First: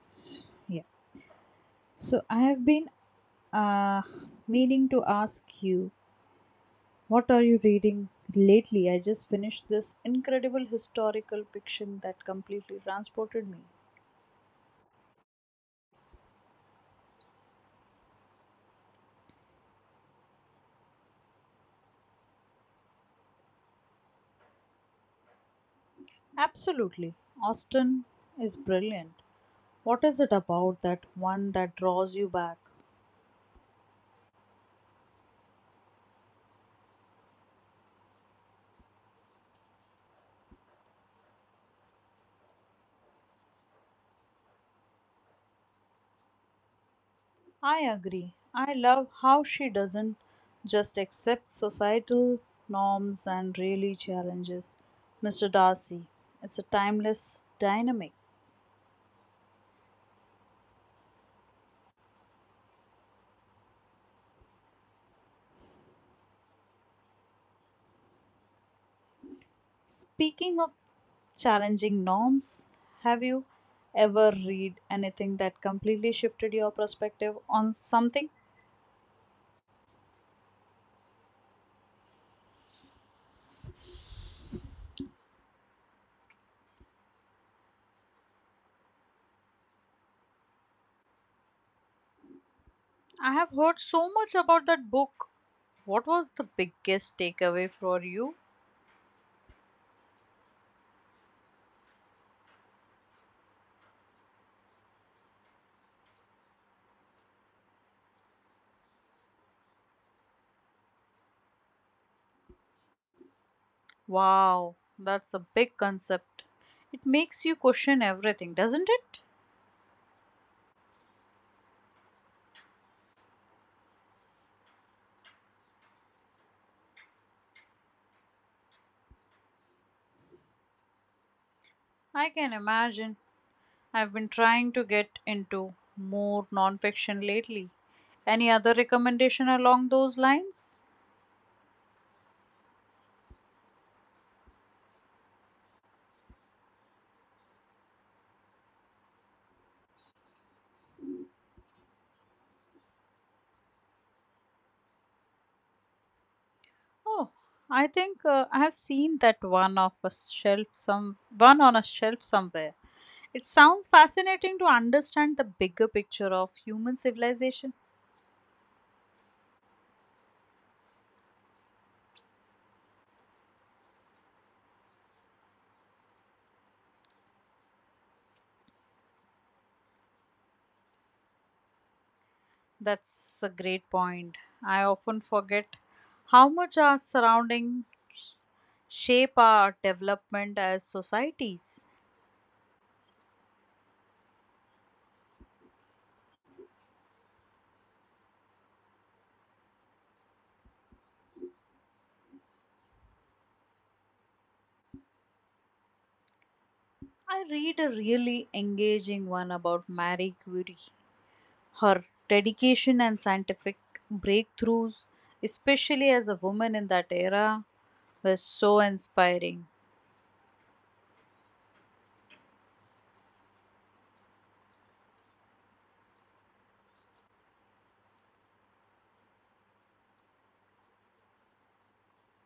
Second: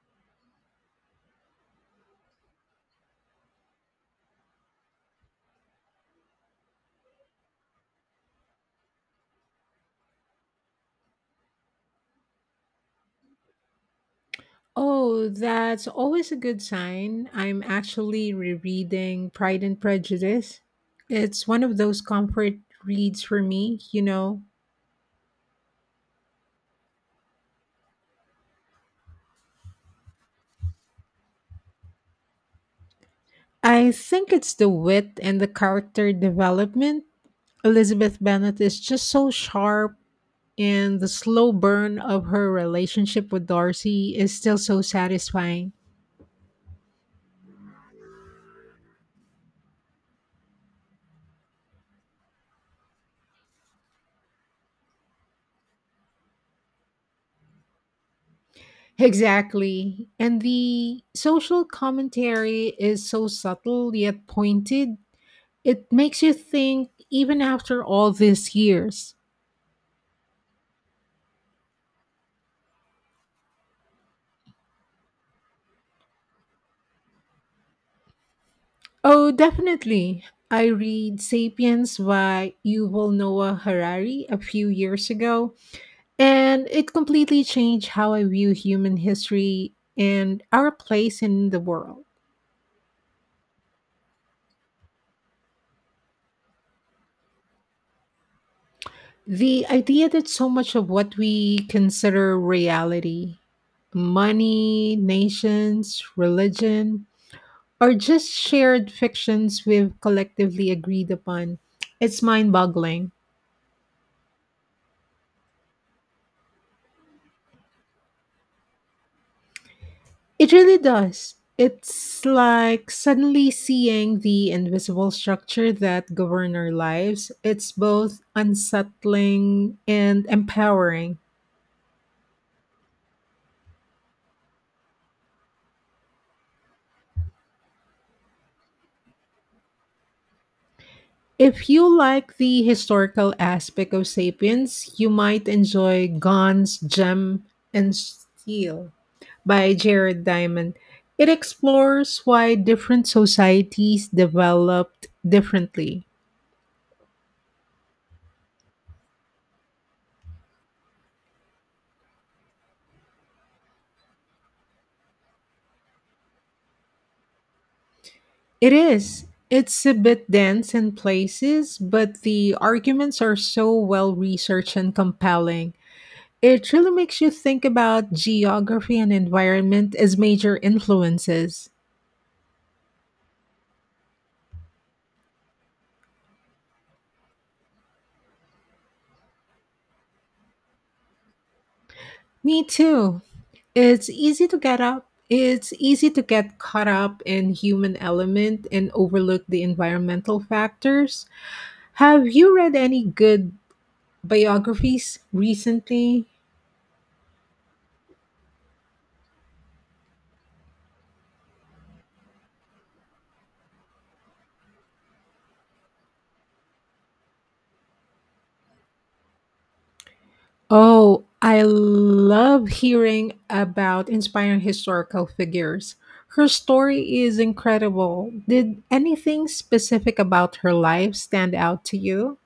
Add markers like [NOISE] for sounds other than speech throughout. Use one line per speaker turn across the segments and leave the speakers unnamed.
Yeah. So I have been uh, meaning to ask you, what are you reading lately? I just finished this incredible historical fiction that completely transported me.
Oh, that's always a good sign. I'm actually rereading Pride and Prejudice. It's one of those comfort reads for me,
Absolutely. Austin is brilliant. What is it about that one that draws you back?
I think it's the wit and the character development. Elizabeth Bennet is just so sharp, and the slow burn of her relationship with Darcy is still so satisfying.
I agree. I love how she doesn't just accept societal norms and really challenges Mr. Darcy. It's a timeless dynamic.
Exactly. And the social commentary is so subtle yet pointed. It makes you think even after all these years.
Speaking of challenging norms, have you ever read anything that completely shifted your perspective on something?
Oh, definitely. I read Sapiens by Yuval Noah Harari a few years ago, and it completely changed how I view human history and our place in the world.
I have heard so much about that book. What was the biggest takeaway for you?
The idea that so much of what we consider reality, money, nations, religion, or just shared fictions we've collectively agreed upon. It's mind boggling.
Wow, that's a big concept. It makes you question everything, doesn't it?
It really does. It's like suddenly seeing the invisible structure that govern our lives. It's both unsettling and empowering.
I can imagine. I've been trying to get into more nonfiction lately. Any other recommendation along those lines?
If you like the historical aspect of Sapiens, you might enjoy Guns, Gem, and Steel by Jared Diamond. It explores why different societies developed differently.
Oh, I think I have seen that one off a shelf some one on a shelf somewhere. It sounds fascinating to understand the bigger picture of human civilization.
It is. It's a bit dense in places, but the arguments are so well researched and compelling. It really makes you think about geography and environment as major influences.
That's a great point. I often forget how much our surroundings shape our development as societies.
Me too. It's easy to get caught up in human element and overlook the environmental factors. Have you read any good biographies recently?
I read a really engaging one about Marie Curie. Her dedication and scientific breakthroughs, especially as a woman in that era, were so inspiring.
Oh, I love hearing about inspiring historical figures. Her story is incredible. Did anything specific about her life stand out to you?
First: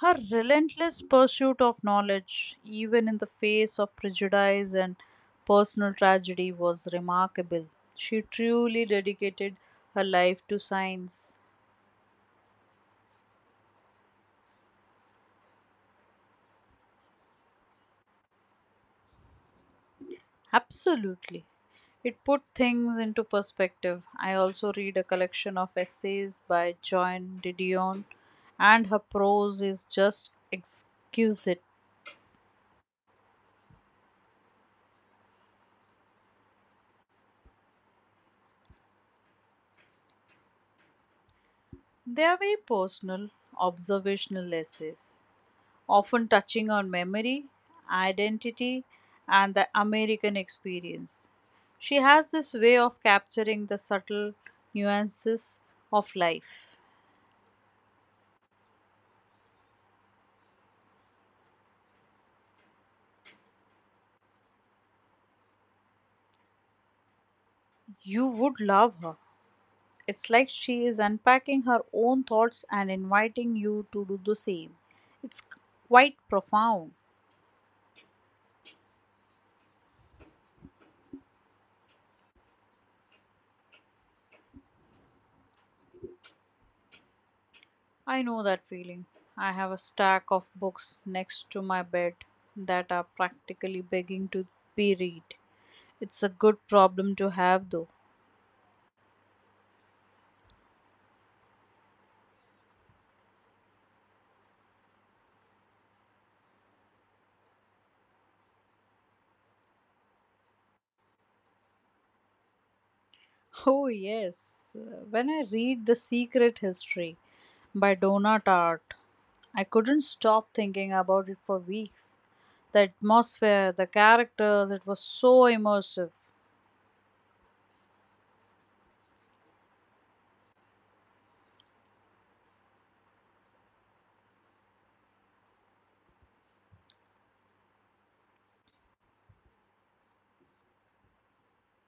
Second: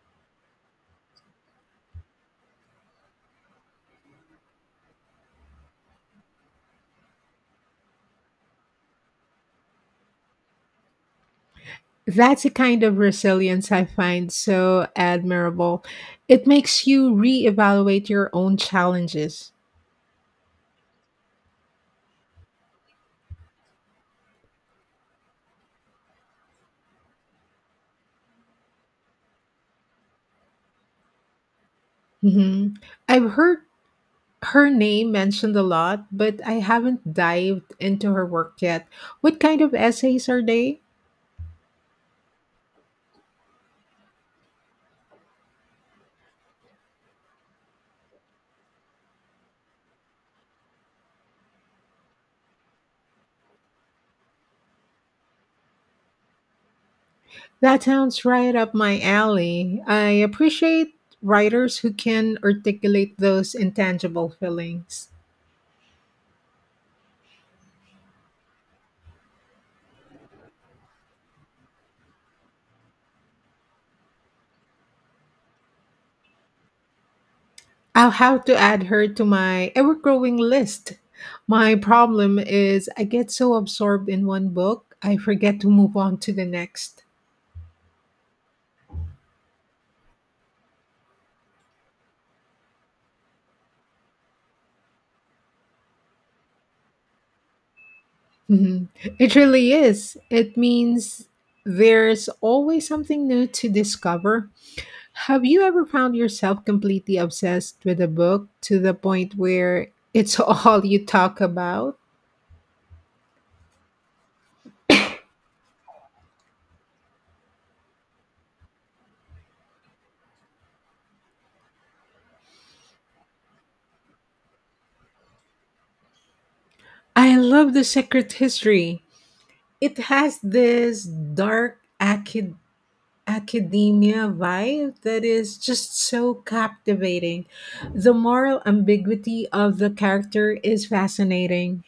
Her relentless pursuit of knowledge, even in the face of prejudice and personal tragedy, was remarkable. She truly dedicated her life to science.
That's a kind of resilience I find so admirable. It makes you reevaluate your own challenges.
Absolutely. It put things into perspective. I also read a collection of essays by Joan Didion, and her prose is just exquisite.
Mhm. I've heard her name mentioned a lot, but I haven't dived into her work yet. What kind of essays are they?
They are very personal, observational essays, often touching on memory, identity, and the American experience. She has this way of capturing the subtle nuances of life.
That sounds right up my alley. I appreciate writers who can articulate those intangible feelings.
You would love her. It's like she is unpacking her own thoughts and inviting you to do the same. It's quite profound.
I'll have to add her to my ever growing list. My problem is I get so absorbed in one book, I forget to move on to the next.
I know that feeling. I have a stack of books next to my bed that are practically begging to be read. It's a good problem to have though. [LAUGHS]
Mhm. It really is. It means there's always something new to discover. Have you ever found yourself completely obsessed with a book to the point where it's [LAUGHS] all you talk about?
Oh yes, when I read The Secret History by Donna Tartt, I couldn't stop thinking about it for weeks. The atmosphere, the characters, it was so immersive.
I love The Secret History. It has this dark, acid academia vibe that is just so captivating. The moral ambiguity of the character is fascinating.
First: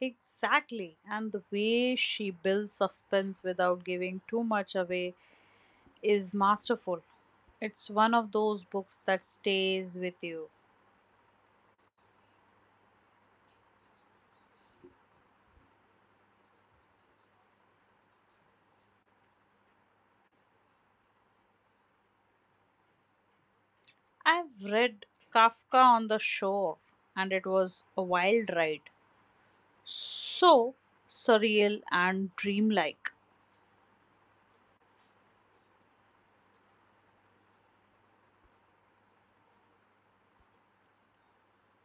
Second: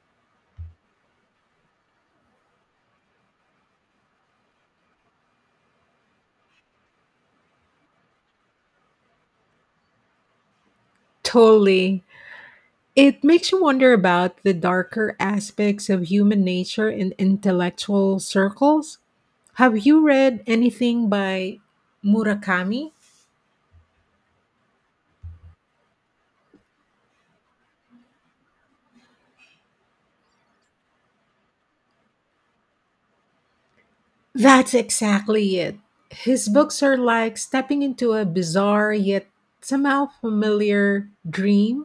Exactly. And the way she builds suspense without giving too much away is masterful. It's one of those books that stays with you.
Totally. It makes you wonder about the darker aspects of human nature in intellectual circles. Have you read anything by Murakami?
I've read Kafka on the Shore, and it was a wild ride. So surreal and dreamlike.
That's exactly it. His books are like stepping into a bizarre yet somehow familiar dream.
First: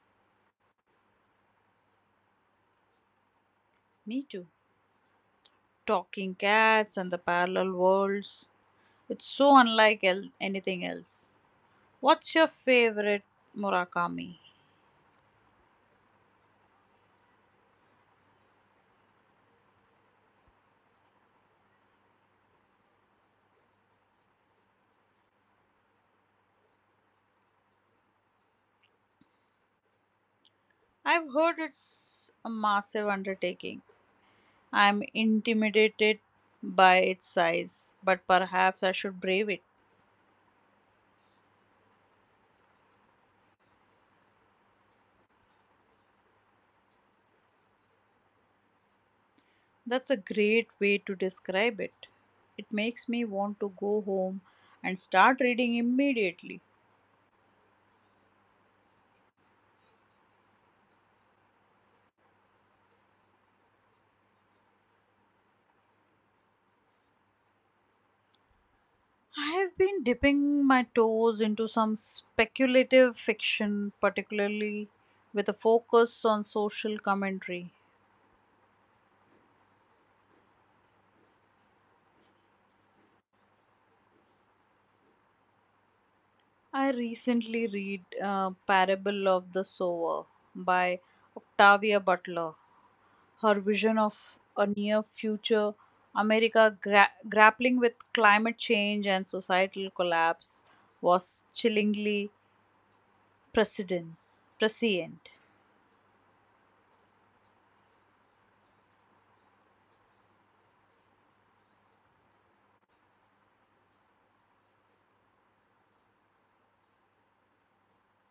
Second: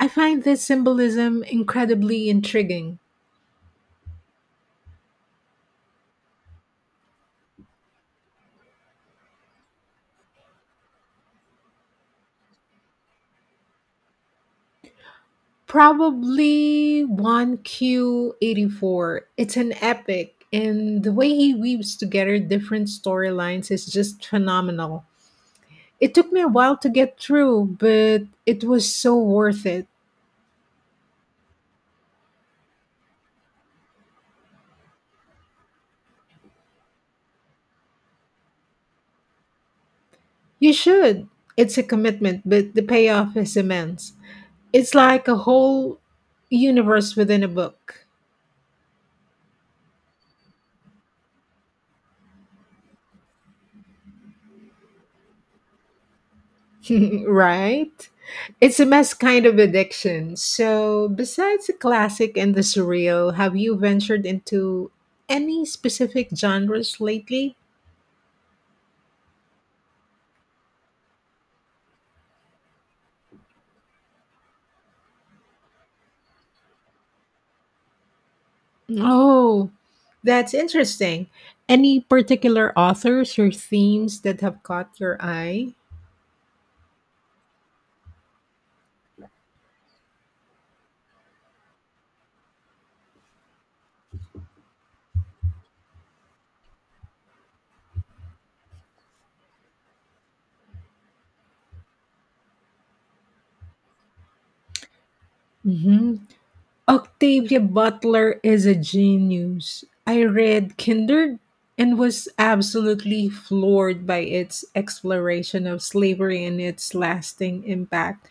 I find this symbolism incredibly intriguing.
Me too. Talking cats and the parallel worlds. It's so unlike anything else. What's your favorite Murakami?
Probably 1Q84. It's an epic, and the way he weaves together different storylines is just phenomenal. It took me a while to get through, but it was so worth it.
I've heard it's a massive undertaking. I'm intimidated by its size, but perhaps I should brave it.
You should. It's a commitment, but the payoff is immense. It's like a whole universe within a book.
That's a great way to describe it. It makes me want to go home and start reading immediately.
[LAUGHS] Right? It's a mess kind of addiction. So, besides the classic and the surreal, have you ventured into any specific genres lately?
I have been dipping my toes into some speculative fiction, particularly with a focus on social commentary.
Oh, that's interesting. Any particular authors or themes that have caught your eye?
I recently read Parable of the Sower by Octavia Butler. Her vision of a near future America grappling with climate change and societal collapse was chillingly precedent. Prescient.
Hmm. Octavia Butler is a genius. I read Kindred and was absolutely floored by its exploration of slavery and its lasting impact.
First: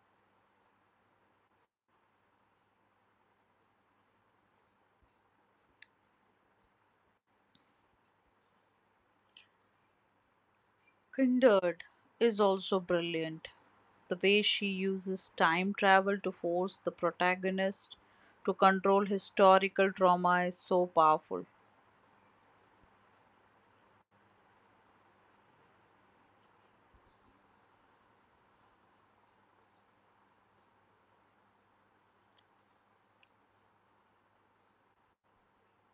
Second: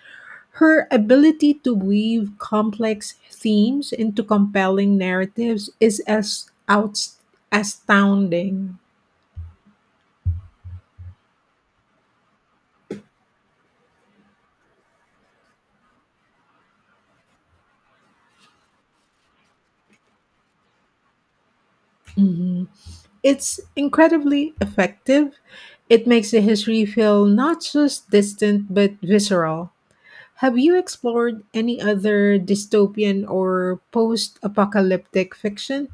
Her ability to weave complex themes into compelling narratives is astounding.
Kindred is also brilliant. The way she uses time travel to force the protagonist to control historical drama is so powerful.
Mhm. It's incredibly effective. It makes the history feel not just distant but visceral. Have you explored any other dystopian or post apocalyptic fiction?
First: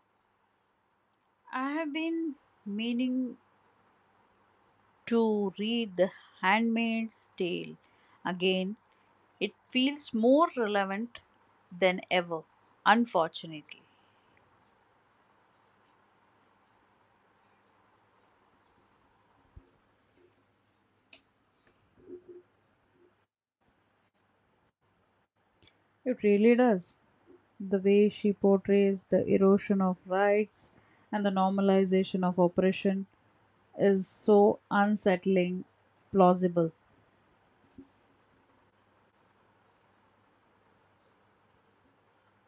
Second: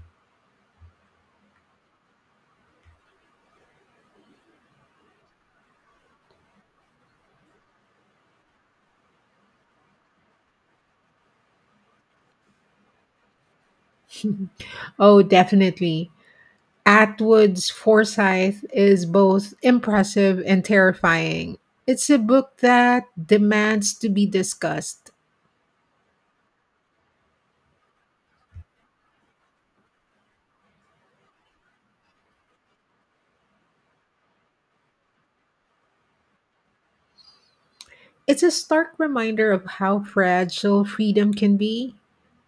I have been meaning to read The Handmaid's Tale again. It feels more relevant than ever, unfortunately.
Oh, definitely. Atwood's Forsyth is both impressive and terrifying. It's a book that demands to be discussed.
It really does. The way she portrays the erosion of rights and the normalization of oppression is so unsettling, plausible.
It's a stark reminder of how fragile freedom can be.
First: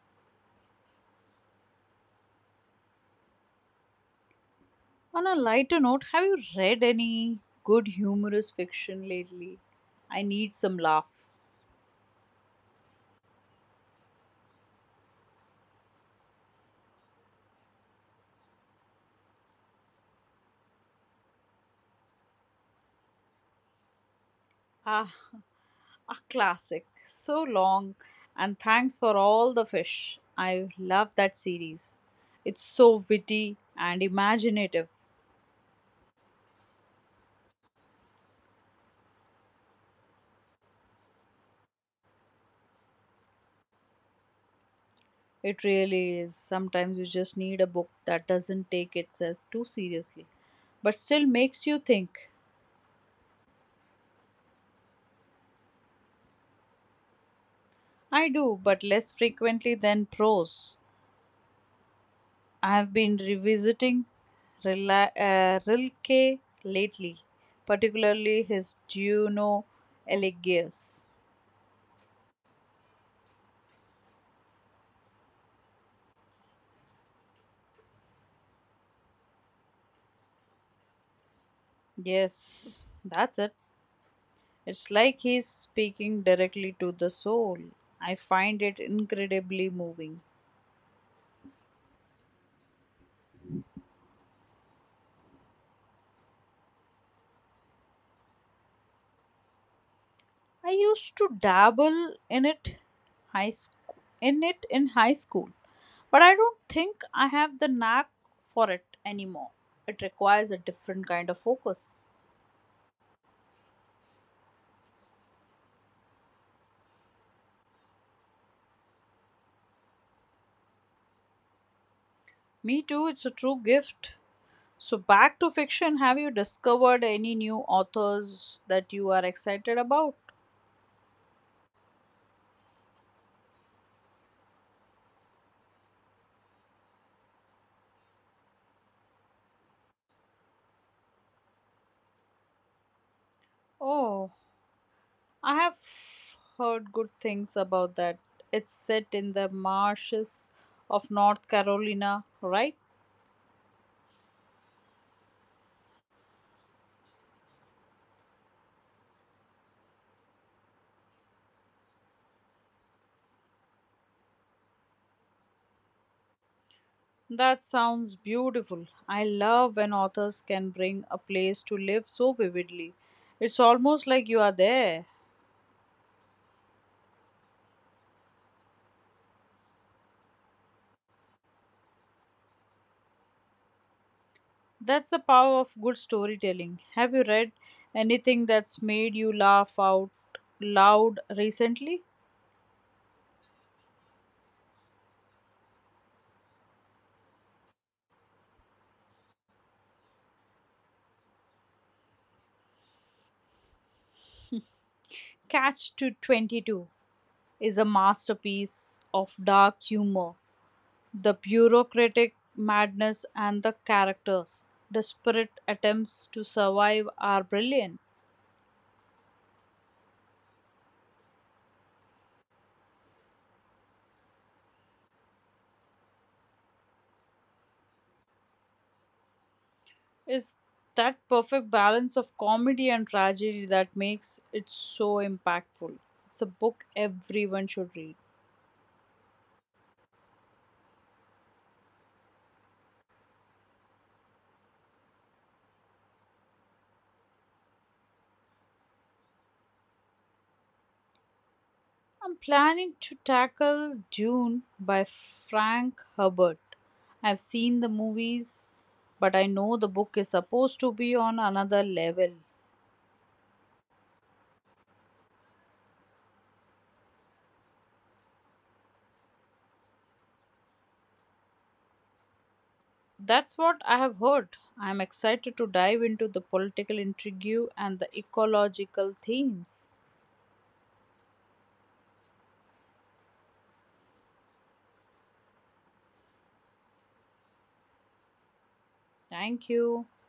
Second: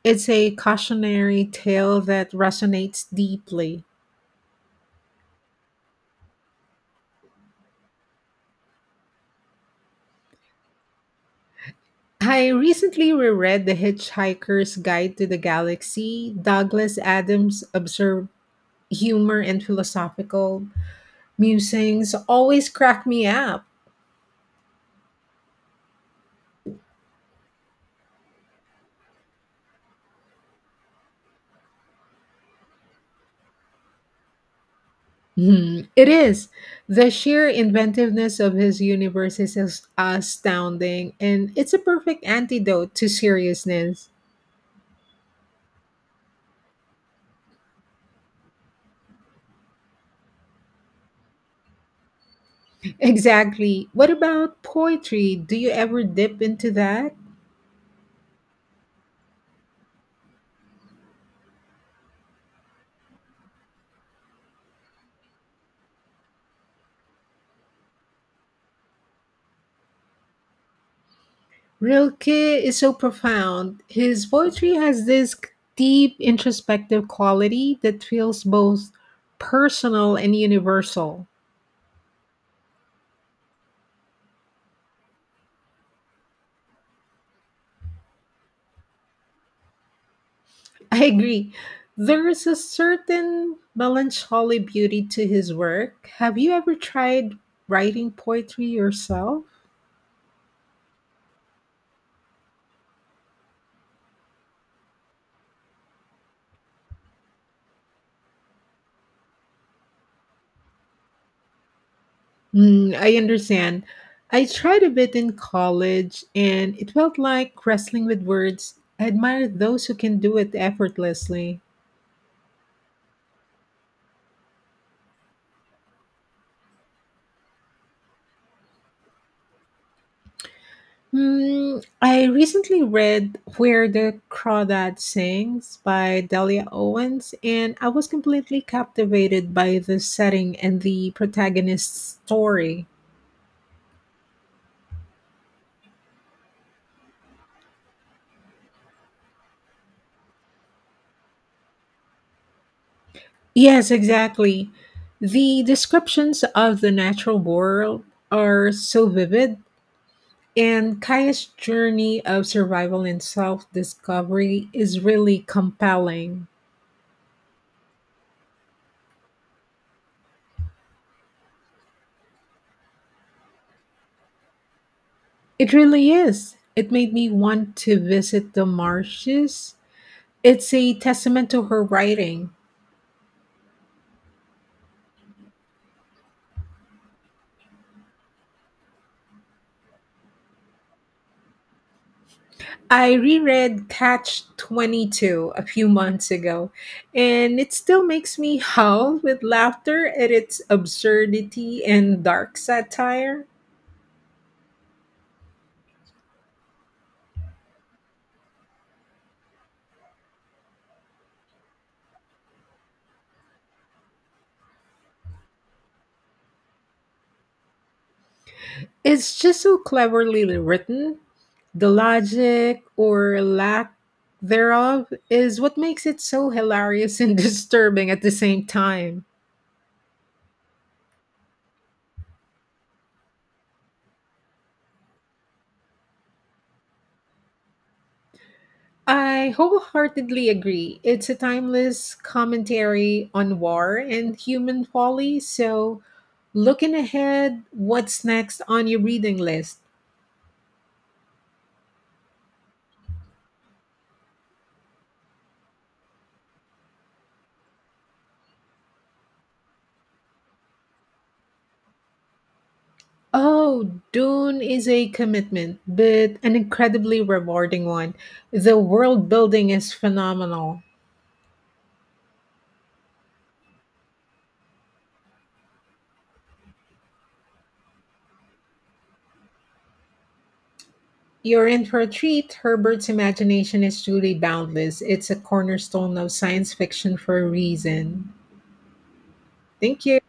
It's a cautionary tale that resonates deeply.
On a lighter note, have you read any good humorous fiction lately? I need some laugh.
I recently reread The Hitchhiker's Guide to the Galaxy. Douglas Adams' absurd humor and philosophical musings always crack me up.
Ah, a classic. So long. And thanks for all the fish. I love that series. It's so witty and imaginative.
Hmm, it is. The sheer inventiveness of his universe is astounding, and it's a perfect antidote to seriousness.
It really is. Sometimes you just need a book that doesn't take itself too seriously, but still makes you think.
Exactly. What about poetry? Do you ever dip into that?
I do, but less frequently than prose. I have been revisiting Rilke lately, particularly his Juno Eligius.
Rilke is so profound. His poetry has this deep introspective quality that feels both personal and universal.
Yes, that's it. It's like he's speaking directly to the soul. I find it incredibly moving.
[LAUGHS] I agree. There is a certain melancholy beauty to his work. Have you ever tried writing poetry yourself?
I used to dabble in it in high school, but I don't think I have the knack for it anymore. It requires a different kind of focus.
Mm, I understand. I tried a bit in college and it felt like wrestling with words. I admire those who can do it effortlessly.
Me too, it's a true gift. So back to fiction, have you discovered any new authors that you are excited about?
Hmm, I recently read Where the Crawdad Sings by Delia Owens, and I was completely captivated by the setting and the protagonist's story.
Oh, I have heard good things about that. It's set in the marshes of North Carolina, right?
Yes, exactly. The descriptions of the natural world are so vivid, and Kaya's journey of survival and self discovery is really compelling.
That sounds beautiful. I love when authors can bring a place to live so vividly. It's almost like you are there.
It really is. It made me want to visit the marshes. It's a testament to her writing.
That's the power of good storytelling. Have you read anything that's made you laugh out loud recently?
I reread Catch 22 a few months ago, and it still makes me howl with laughter at its absurdity and dark satire.
Catch to 22 is a masterpiece of dark humor. The bureaucratic madness and the characters desperate attempts to survive are brilliant.
It's just so cleverly written. The logic or lack thereof is what makes it so hilarious and [LAUGHS] disturbing at the same time.
It's that perfect balance of comedy and tragedy that makes it so impactful. It's a book everyone should read.
I wholeheartedly agree. It's a timeless commentary on war and human folly. So, looking ahead, what's next on your reading list?
I'm planning to tackle Dune by Frank Herbert. I've seen the movies, but I know the book is supposed to be on another level.
Oh, Dune is a commitment, but an incredibly rewarding one. The world building is phenomenal.
That's what I have heard. I am excited to dive into the political intrigue and the ecological themes.
You're in for a treat. Herbert's imagination is truly boundless. It's a cornerstone of science fiction for a reason.
Thank
Thank
you.
you.